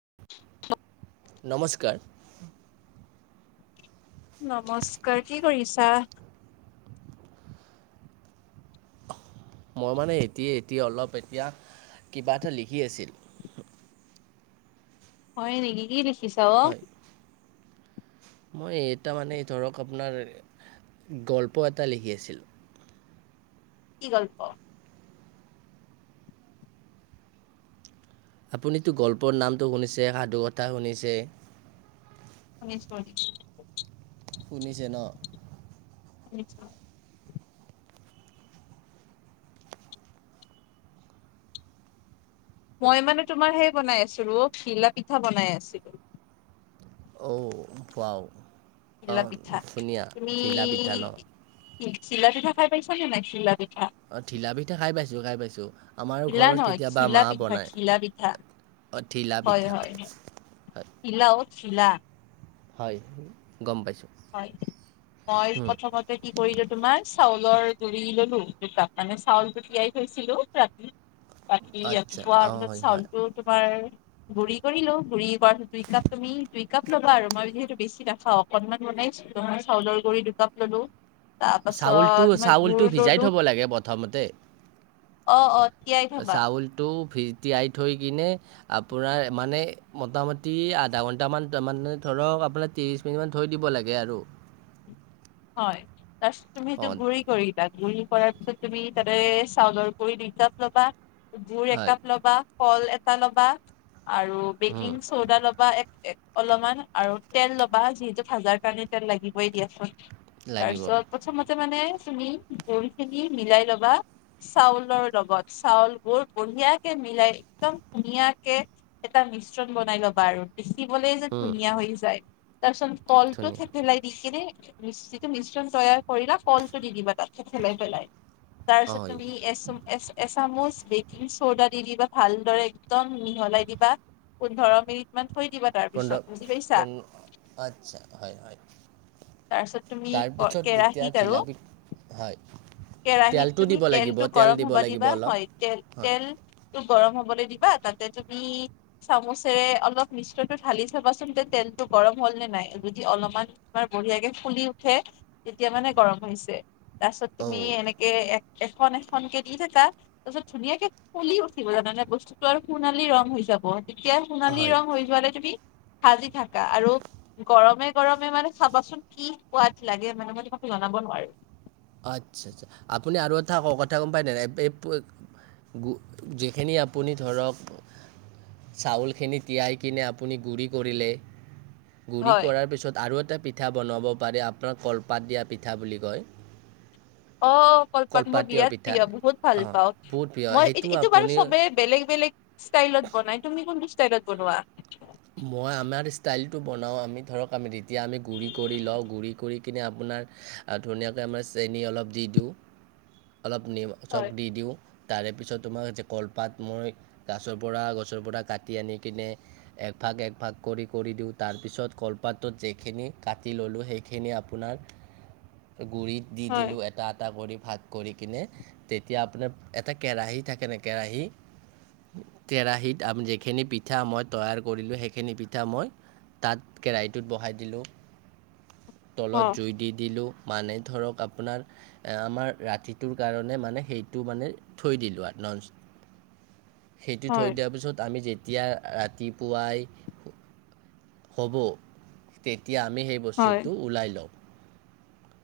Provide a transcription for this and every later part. [inaudible] নমস্কাৰ। নমস্কাৰ। কি কৰিছা? মই মানে এতিয়ে এতি অলপ এতিয়া কিবা এটা লিখি আছিল। হয় নেকি? কি দেখিছা অ? হয় মই এটা মানে ধৰক আপোনাৰ গল্প এটা লিখি আছিলোঁ। কি গল্প? আপুনিতো গল্পৰ নামটো শুনিছে? সাধু কথা শুনিছে? শুনিছোঁ, শুনিছোঁ। শুনিছে ন? শুনিছোঁ। মই মানে তোমাৰ সেই বনাই আছিলো অ ঘিলা পিঠা বনাই আছিলো। অ ৱাও। ঘিলা অঁ পিঠা ধুনীয়া তুমি ঢিলা পিঠা ন চিলা পিঠা খাই পাইছা নে নাই খিলা পিঠ- অ ঢিলা পিঠা খাই পাইছোঁ খাই পাইছোঁ, আমাৰো ঘিলা ঘৰত নহয় কেতিয়াবা ঘিলা মা পিঠা বনায়। ঘিলা পিঠা অ থিলা পিঠা। ঢিলাও চিলা হয়। গম পাইছোঁ হয় মই প্ৰথমতে কি কৰি তোমাৰ চাউলৰ গুৰি ললো দুকাপ মানে চাউলটো তিয়াই থৈছিলো ৰাতি। বাকী আচ্ছা ৰাতিপুৱাৰ অঁ পিছত হয় হয় চাউলটো তোমাৰ গুৰি কৰিলো গুৰি কৰা সি কাপ দুই কাপ তুমি দুই কাপ ল'বা আৰু মই যিহেতু বেছি নাখাও অকনমান বনাইছ দুহাই চাউলৰ গুৰি দুকাপ ললো। চাউলটো তাৰপাছত মই চাউলটো গুুৰ ভিজাই ললো। অ, থ'ব লাগে প্ৰথমতে অ তিয়াই থবা। ফি তিয়াই থৈ কিনে আপোনাৰ মানে মোটামুটি আধা ঘণ্টামান মান ধৰ ধৰক আপোনাৰ তিৰিশ মিনিট মান থৈ দিব লাগে আৰু। হয় তাছ তুমি সেটো অঁ গুড়ি কৰি বা গুৰি কৰাৰ পিছত তুমি তাতে চাউলৰ গুৰি দুই কাপ ল'বা, গুুৰ হয় একাপ ল'বা। কল এটা ল'বা আৰু উম, বেকিং চৌদা ল'বা এক অলপমান আৰু তেল ল'বা যিহেতু ভাজাৰ কাৰণে তেল লাগিবই দিয়াচোন। লাগিব তাৰছত প্ৰথমত মানে তুমি গুৰি খিনি মিলাই ল'বা চাউলৰ লগত। চাউল গুৰ গু- ধুনিয়াকে মিলাই একদম ধুনীয়াকে এটা মিশ্ৰণ বনাই লবা আৰু। দিবলে যে উম, ধুনীয়া হৈ যায় তাৰ পিছত কলটো ধুনীয়া থেফেলাই দি কিনে মিশ্ৰটো মিশ্ৰণ তৈয়াৰ কৰিলা কলটো দি দিবা। ঠেঠেলাই পেলাই তাৰ পিছত হয় তুমি এছ এছ চামুচ বেকিং চ'ডা দি দিবা ভালদৰে একদম মিহলাই দিবা পোন্ধৰ মিনিট মান। থৈ দিবা তাৰপিছত পোন্ধৰ বুজি পাইছা পোন আচ্ছা হয় হয়। তাৰ পিছত তুমি তাৰপিছত যেতিয়া কেৰাহিত আৰু ঘিলা পিঠ হয় কেৰাহীত তেলটো তুমি দিব লাগিব তেলটো তেল গৰম দিব হ'ব লাগিব দিবা অলপ হয় তেল হয় তেল গৰম হবলৈ দিবা তাতে তুমি চামুচেৰে অলপ মিশ্ৰতটো ঢালি চাবাচোন তে তেল তেলটু গৰম হ'ল নে নাই, যদি অলপমান বঢ়িয়াকে ফুলি উঠে তেতিয়া মানে গৰম হৈছে। তাৰপিছত অঁ তুমি এনেকে এখন এখনকে দি থাকা তাৰপিছত ধুনীয়াকে ফুলি উঠিব জানানে বস্তুতটো আৰু সুণালী ৰং হৈ যাব। এতিয়া সোণালী হয় ৰং হৈ যোৱালে তুমি ভাজি থাকা আৰু গৰমে গৰমে মানে চাবাচোন কি সোৱাদ লাগে মানে মই তোমাক জনাব নোৱাৰো। আচ্ছা, আচ্ছা আপুনি আৰু এঠা কওক এটা কথা গম পায়নে এ পো যিখিনি আপুনি ধৰক চাউলখিনি তিয়াই কিনে আপুনি গুৰি কৰিলে। গুৰি হয় কৰাৰ পিছত আৰু এটা পিঠা বনাব পাৰে আপোনাৰ কলপাত দিয়া পিঠা বুলি কয়। অ, কলপাত মোৰ কলপাতীয় বিৰাট পিঠা প্ৰিয় বহুত ভাল অঁ পাওঁ। বহুত প্ৰিয় মই সেইটো এইটো বাৰু আপুনি চবে বেলেগ বেলেগ ষ্টাইলত বনাই। তুমি কোনটো ষ্টাইলত বনোৱা? মই আমাৰ ষ্টাইলটো বনাওঁ আমি ধৰক আমি গুৰি কৰি লও, গুৰি কৰি কিনে আপোন- ধুনীয়াকে আমাৰ চেনি অলপ দি দিওঁ। অলপ নিম চখ হয়, দি দিওঁ। তাৰে পিছত তোমাক কলপাত মই গছৰ পৰা গছৰ পৰা কাটি আনি কিনে একভাগ একভাগ কৰি কৰি দিওঁ তাৰপিছত কলপাতটোত যিখিনি কাটি ল'লোঁ সেইখিনি আপোনাৰ গুৰিত দি হয়, দিলো এটা এটা কৰি। ভাগ কৰি কিনে তেতিয়া আপোনাৰ এটা কেৰাহী থাকেনে কেৰাহী কেৰাহীত যিখিনি পিঠা মই তৈয়াৰ কৰিলোঁ সেইখিনি পিঠা মই তাত কেৰাহীটোত বহাই দিলোঁ। তলত অ', জুই দি দিলোঁ। মানে ধৰক আপোনাৰ আমাৰ ৰাতিটোৰ কাৰণে মানে সেইটো মানে থৈ দিলোঁ আৰু। ননছ সেইটো থৈ হয়, দিয়া পাছত আমি যেতিয়া ৰাত- ৰাতিপুৱাই হ'ব তে তেতিয়া আমি সেই হয়, বস্তুটো ওলাই লওঁ।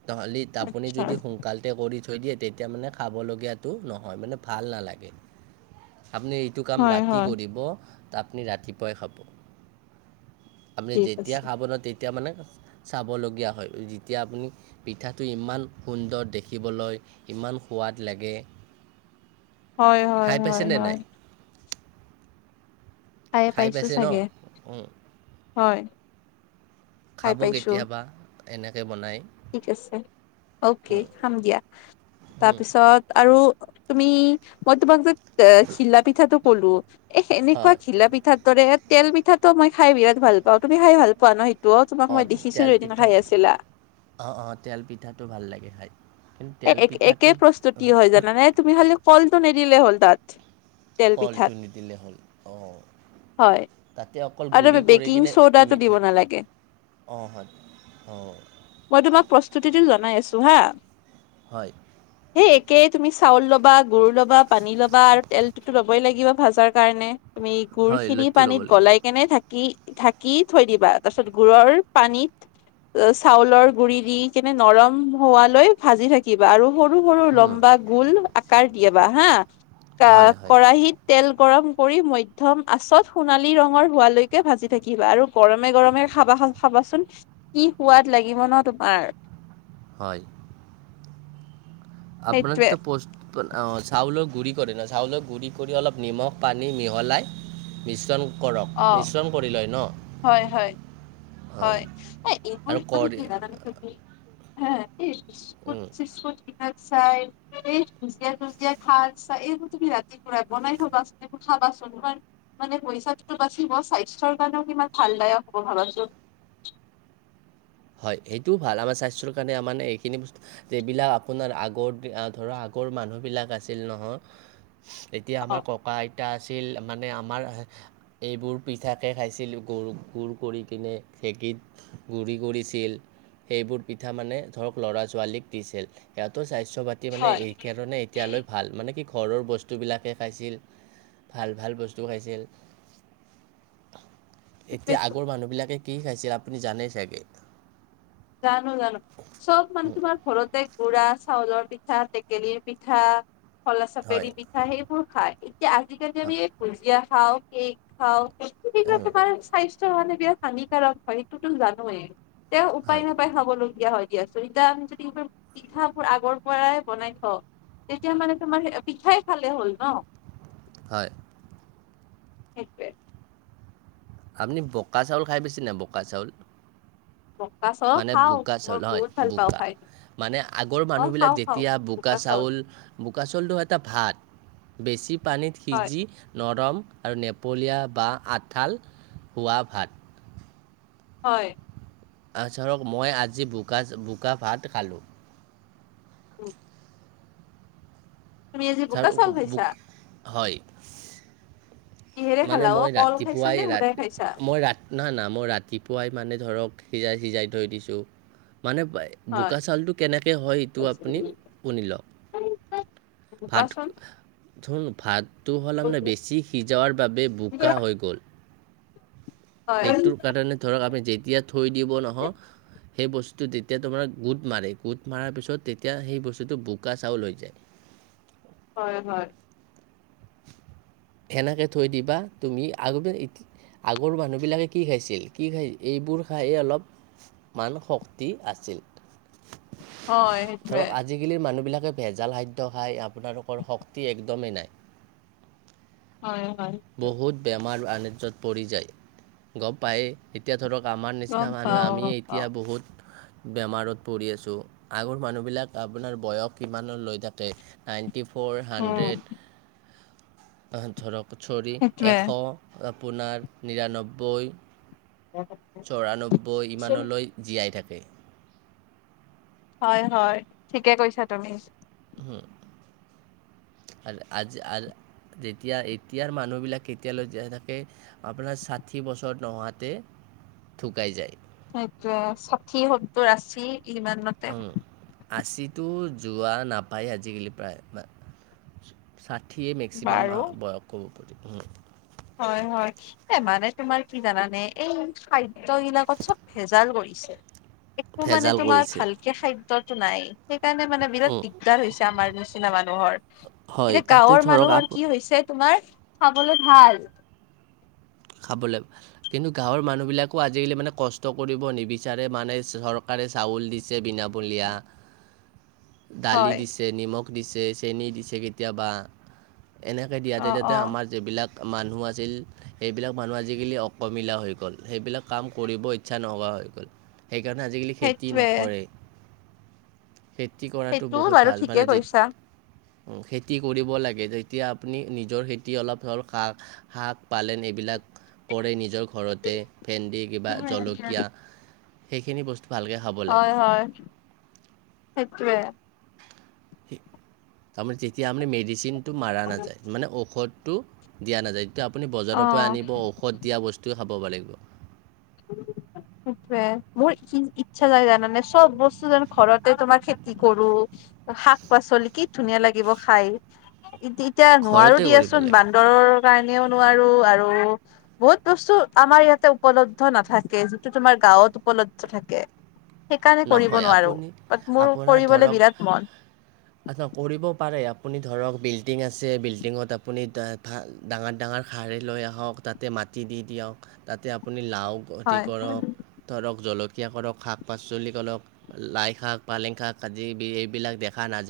তহলি আপুনি আচ্ছা, যদি সোনকালে তে কৰি থৈ দিয়ে তেতিয়া মানে খাবলগীয়াটো নহয় মানে ভাল নালাগে। আপুনি এইটো কাম হয়, ৰাতি হয়, কৰিব [unintelligible] ৰাতিপুৱাই খাব। আপুনি ঠিক যেতিয়া আছে। খাব ন তেতিয়া মানে চাবলগীয়া হয় যেতিয়া আপুনি পিঠাটো ইমান সুন্দৰ দেখিবলৈ ইমান সোৱাদ লাগে। হয়-হয়, খাই হয়- পাইছেনে হয়। নাই খাই পাইছো পাইছে ন চাগে উম, হয়। খাই খাব পাইছো, কেতিয়াবা এনেকে বনাই। ঠিক আছে ওকে খাম দিয়া তাৰপিছত আৰু তুমি মই তোমাক যে ঘিলা পিঠাটো ক'লো এ, হেনকোৱা হয় ঘিলা পিঠাৰ দৰে তেল পিঠাটো মই খাই বিৰাট ভাল পাওঁ তুমি খাই ভাল পোৱা ন সেই [unintelligible] তোমাক মই দেখিছিলো এদিন খাই আছিলা। অ', অ' তেল পিঠাটো ভাল লাগে খাই। কিন্তু তেল একে পিঠাটোত প্ৰস্তুতি হয় জানানে তুমি খালি কলটো নিদিলে হ'ল তাত। তেল কলটো পিঠাত নিদিলেই হ'ল অ, হয় তাতে অকল আৰু গুড়ি কৰি বেকিং কিনে সোডাটো দিব মিঠাই নালাগে। অঁ হয় অঁ মই তোমাক প্ৰস্তুতিটো জনাই আছো হা। হয়। তাকেই তুমি চাউল ল'বা গুৰ ল'বা পানী ল'বা আৰু তেলটোতো ল'বই লাগিব ভাজাৰ কাৰণে। তুমি গুৰ হয় খিনি লুচিটো ল'ব পানীত লাগিব গলাই ঢাকি-ঢাকি থৈ দিবা তাৰ পিছত গুঢ়ৰ পানীত চাউলৰ গুৰি দি কেনে নৰম হোৱালৈ ভাজি থাকিবা আৰু সৰু-সৰু উম, লম্বা গোল আকাৰ দিয়াবা হা হয় হয় কৰাহিত তেল গৰম কৰি মধ্যম আচত সোণালী ৰঙৰ হোৱালৈকে ভাজি থাকিবা আৰু গৰমে-গৰমে খাবা খাবাচোন কি সোৱাদ লাগিব ন তোমাৰ। [unintelligible] হয়। আপোনাৰ সেইটোৱে যেতিয়া পষ্টটো অঁ চাউলৰ গুড়ি কৰে ন চাউলৰ গুড়ি কৰি অলপ নিমখ পানী মিহলাই মিশ্ৰণ কৰক মিশ্ৰণ কৰি লয় ন? হয়-হয়, অঁ হয় [unintelligible] এইবোৰ আৰু তুমি কৰি কি যানানে তুমি উম। তাত চাই [unintelligible] এইবোৰ তুমি ৰাতিপুৰা বনাই থবা চোন এইবোৰ খাব ভাবা চোন মানে পইচাটোতো বাচিব স্বাস্থ্যৰ কাৰণেও কিমান ভালদায়ক হ'ব ভাবাচোন। হয় সেইটোও ভাল আমাৰ স্বাস্থ্যৰ কাৰণে মানে এইখিনি বস্তু এইবিলাক আপোনাৰ আগৰ ধৰা আগৰ মানুহ বিলাক আছিল নহয় এতিয়া আমাৰ অ ককা আইতা আছিল মানে আমাৰ এইবোৰ পিঠাকে খাইছিলো [unintelligible] কৰি কিনে ঢেঁকিত। গুৰি কৰিছিল সেইবোৰ পিঠা মানে ধৰক ল'ৰা ছোৱালীক দিছিল সিহতৰ স্বাস্থ্য পাতি মানে হয় এইকাৰণে এতিয়ালৈ ভাল মানে কি ঘৰৰ বস্তুবিলাকে খাইছিল ভাল-ভাল বস্তু খাইছিল। এতিয়া সেইটোৱেটো আগৰ মানুহ বিলাকে কি খাইছিল আপুনি জানে চাগে। জানো-জানো চব মানে তোমাৰ ঘৰতে গুড়া চাউলৰ পিঠা টেকেলিৰ পিঠা খলা হয় চাপেৰি পিঠা সেইবোৰ খায়। যে আজিকালি আমি ভুজিয়া খাওঁ কেক খাওঁ এইবিলাক হয় তোমাৰ স্বাস্থ্য [unintelligible] হানিকাৰক হয় সেইটোতো জানোয়ে, তেওঁ উপায় হয় নাপায় খাবলগীয়া হয়। [unintelligible] আছো এতিয়া আমি যদি এইবোৰ পিঠাবোৰ আগৰ পৰাই বনাই থওঁ তেতিয়া মানে তোমাৰ পিঠাই খালে হ'ল ন। হয়। সেইটোৱে। আপনি বকা চাউল খাই পাইচি না বকা চাউল? পকা চাউল মানে খাওঁ বোকা মই চাউল হয় বহুত ভাল পাওঁ বোকা। খাই মানে আগৰ অ মানুহবিলাক খাওঁ খাওঁ যেতিয়া বোকা চাউল বোকা চাউলটো এটা ভাত। বেছি পানীত হয় সিজি নৰম আৰু নেপলীয়া বা আঁঠাল, হোৱা ভাত। হয় ধৰক মই আজি বোকা, বোকা ভাত খালোঁ। উম, তুমি আজি ছাৰ বোকা বো চাউল খাইছা বোক হয়। কিহেৰে খালা মানে অ মই কল খাইছা ৰাতিপুৱাই নে সুদাই ৰাত, খাইছা মই ৰা নহ না মই ৰাতিপুৱাই মানে ধৰক সিজাই সিজাই থৈ দিছোঁ। মানে হয় বোকা চাউলটো কেনেকৈ হয় সেইটো আপুনি শুনি লওক ভাত কোৱাচোন ধুং ভাত ত' হ'ল মানে বেছি সিজাৱাৰ বাবে বোকা হৈ গ'ল। হয় সেইটোৰ কাৰণে ধৰক আমি যেতিয়া থৈ দিব নহওঁ। সেই বস্তুটো যেতিয়া তোমাৰ গোট মাৰে গোট মাৰাৰ পিছত তেতিয়া সেই বস্তুটো বোকা চাউল হৈ যায়। [inaudible] হয় হয়। [inaudible] সেনেকে থৈ দিবা তুমি আগ [unintelligible] [inaudible] আগৰ মানুহবিলাকে কি খাইছিল কি খাই এইবোৰ খাইয়ে অলপ মান শক্তি আছে। হয় [unintelligible] [inaudible] সেইটোৱে ধৰক আজিকালিৰ মানুহবিলাক ভেজাল খাদ্য খাই আপোনালোকৰ শক্তি একদমেই নাই। হয় হয় বহুত বেমাৰ আনিজ্যত পৰি যায়, গম পায় এতিয়া ধৰক আমাৰ নিচিনা গম মানুহে পাও আমিয়ে গম এতিয়া পাও বহুত বেমাৰত পৰি আছোঁ, আগৰ মানুহবিলাক আপোনাৰ বয়স কিমান লৈ থাকে nine forty four um hundred, ধৰক চৰি সেইটোৱে এশ। [inaudible] আপোনাৰ নিৰান্নব্বৈ। চৌৰান্নব্বৈ ইমানলৈ জীয়াই থাকে। হয় হয় ঠিকে কৈছা তুমি। উম হেল আজি আল যেতিয়া এতিয়াৰ মানুহবিলাক কেতিয়ালৈ জীয়াই থাকে আপোনাৰ ষাঠি বছৰ নহাতে থুকাই যায়। সেইটোৱে ষাঠি, সত্তৰ, আশী ইমানতে। উম, আশীটো যোৱা নাপায় আজিকালি প্ৰায় বা উঠিয়েই মেক্সিমাম [unintelligible] বাৰু হয় হয় এ মানে তোমাৰ কি জানানে এই খাদ দ্য বিলাকত চব ভেজাল কৰিছে। একো মানে ভেজাল তোমাৰ কৰিছে। ভালকে খাদ্যতো নাই। সেইকাৰণে মানে বিৰাট উম, দিগদাৰ হৈছে আমাৰ নিচিনা মানুহৰ। হয় এতিয়া তাতে গাঁৱৰ ধৰক আপ মানুহৰ কি হৈছে তোমাৰ খাবলৈ ভাল। খাবলৈ কিন্তু গাঁৱৰ মানুহবিলাকো আজিকালি মানে কষ্ট কৰিব নিবিচাৰে মানে চৰকাৰ ৰে চাউল দিছে বিনামূলীয়া দালি হয় দিছে নিমখ দিছে চেনি দিছে কেতিয়াবা, এনেকে অ দিয়াতে তাতে অ আমাৰ যিবিলাক মানুহ আছিল। এইবিলাক মানুহ আজিকালি অকমিলা হৈ গ'ল সেইবিলাক কাম কৰিব ইচ্ছা নোহোৱা হৈ গ'ল। সেইকাৰণে আজিকালি খেতি সেইটোৱে নকৰে। খেতি কৰাটো সেইটো বহুত বাৰু ভাল ঠিকে মানে যে কৈছা খেতি কৰিব লাগে, যেতিয়া আপুনি নিজৰ খেতি অলপ হওক শ শাক পালেং বিলাক কৰে নিজৰ ঘৰতে, ভেন্দি কিবা জলকীয়া সেইখিনি বস্তু ভালকৈ খাব হয় লাগে হয়, সেইটোৱে। তাৰমানে যেতিয়া আপনি মেডিচিনটো মাৰা নাযায় মানে ঔষধ টো দিয়া নাযায়, এতিয়া আপুনি অ বজাৰৰ পৰা আনিব ঔষধ দিয়া বস্তুৱে খাব পাৰে। [inaudible] সেইটোৱে। মোৰ ই ইচ্ছা যায় জানানে চব বস্তু জানো ঘৰতে তোমাৰ খেতি কৰো। শাক-পাচলি কি ধুনীয়া লাগিব খাই। এতিয়া নোৱাৰো ঘৰতে কৰিব দিয়াচোন লাগে বান্দৰৰ কাৰণে ও নোৱাৰো আৰু বহুত বস্তু আমাৰ ইয়াতে উপলব্ধ- নাথাকে যিটো তোমাৰ গাঁৱত উপলব্ধ থাকে। সেইকাৰণে কৰিব নহয় নোৱাৰো। আপুনি বাট মোৰ আপোনাৰ কৰিবলৈ ধৰক বিৰাট মন। আচ্ছা। কৰিব পাৰে আপ- আপুনি ধৰক বিল্ডিং আছে। বিল্ডিঙত আপুনি দা ধা ডাঙৰ ডাঙৰ শাৰী লৈ আহক তাতে মাট- টি দিয়ক তাতে আপুনি লাও খেতি হয় কৰক, ধৰক জলকীয়া কৰক শাক-পাচ- চুলি কলক লাই শাক, পালেং শাক আজি এইবিলাক দেখা নাযায়।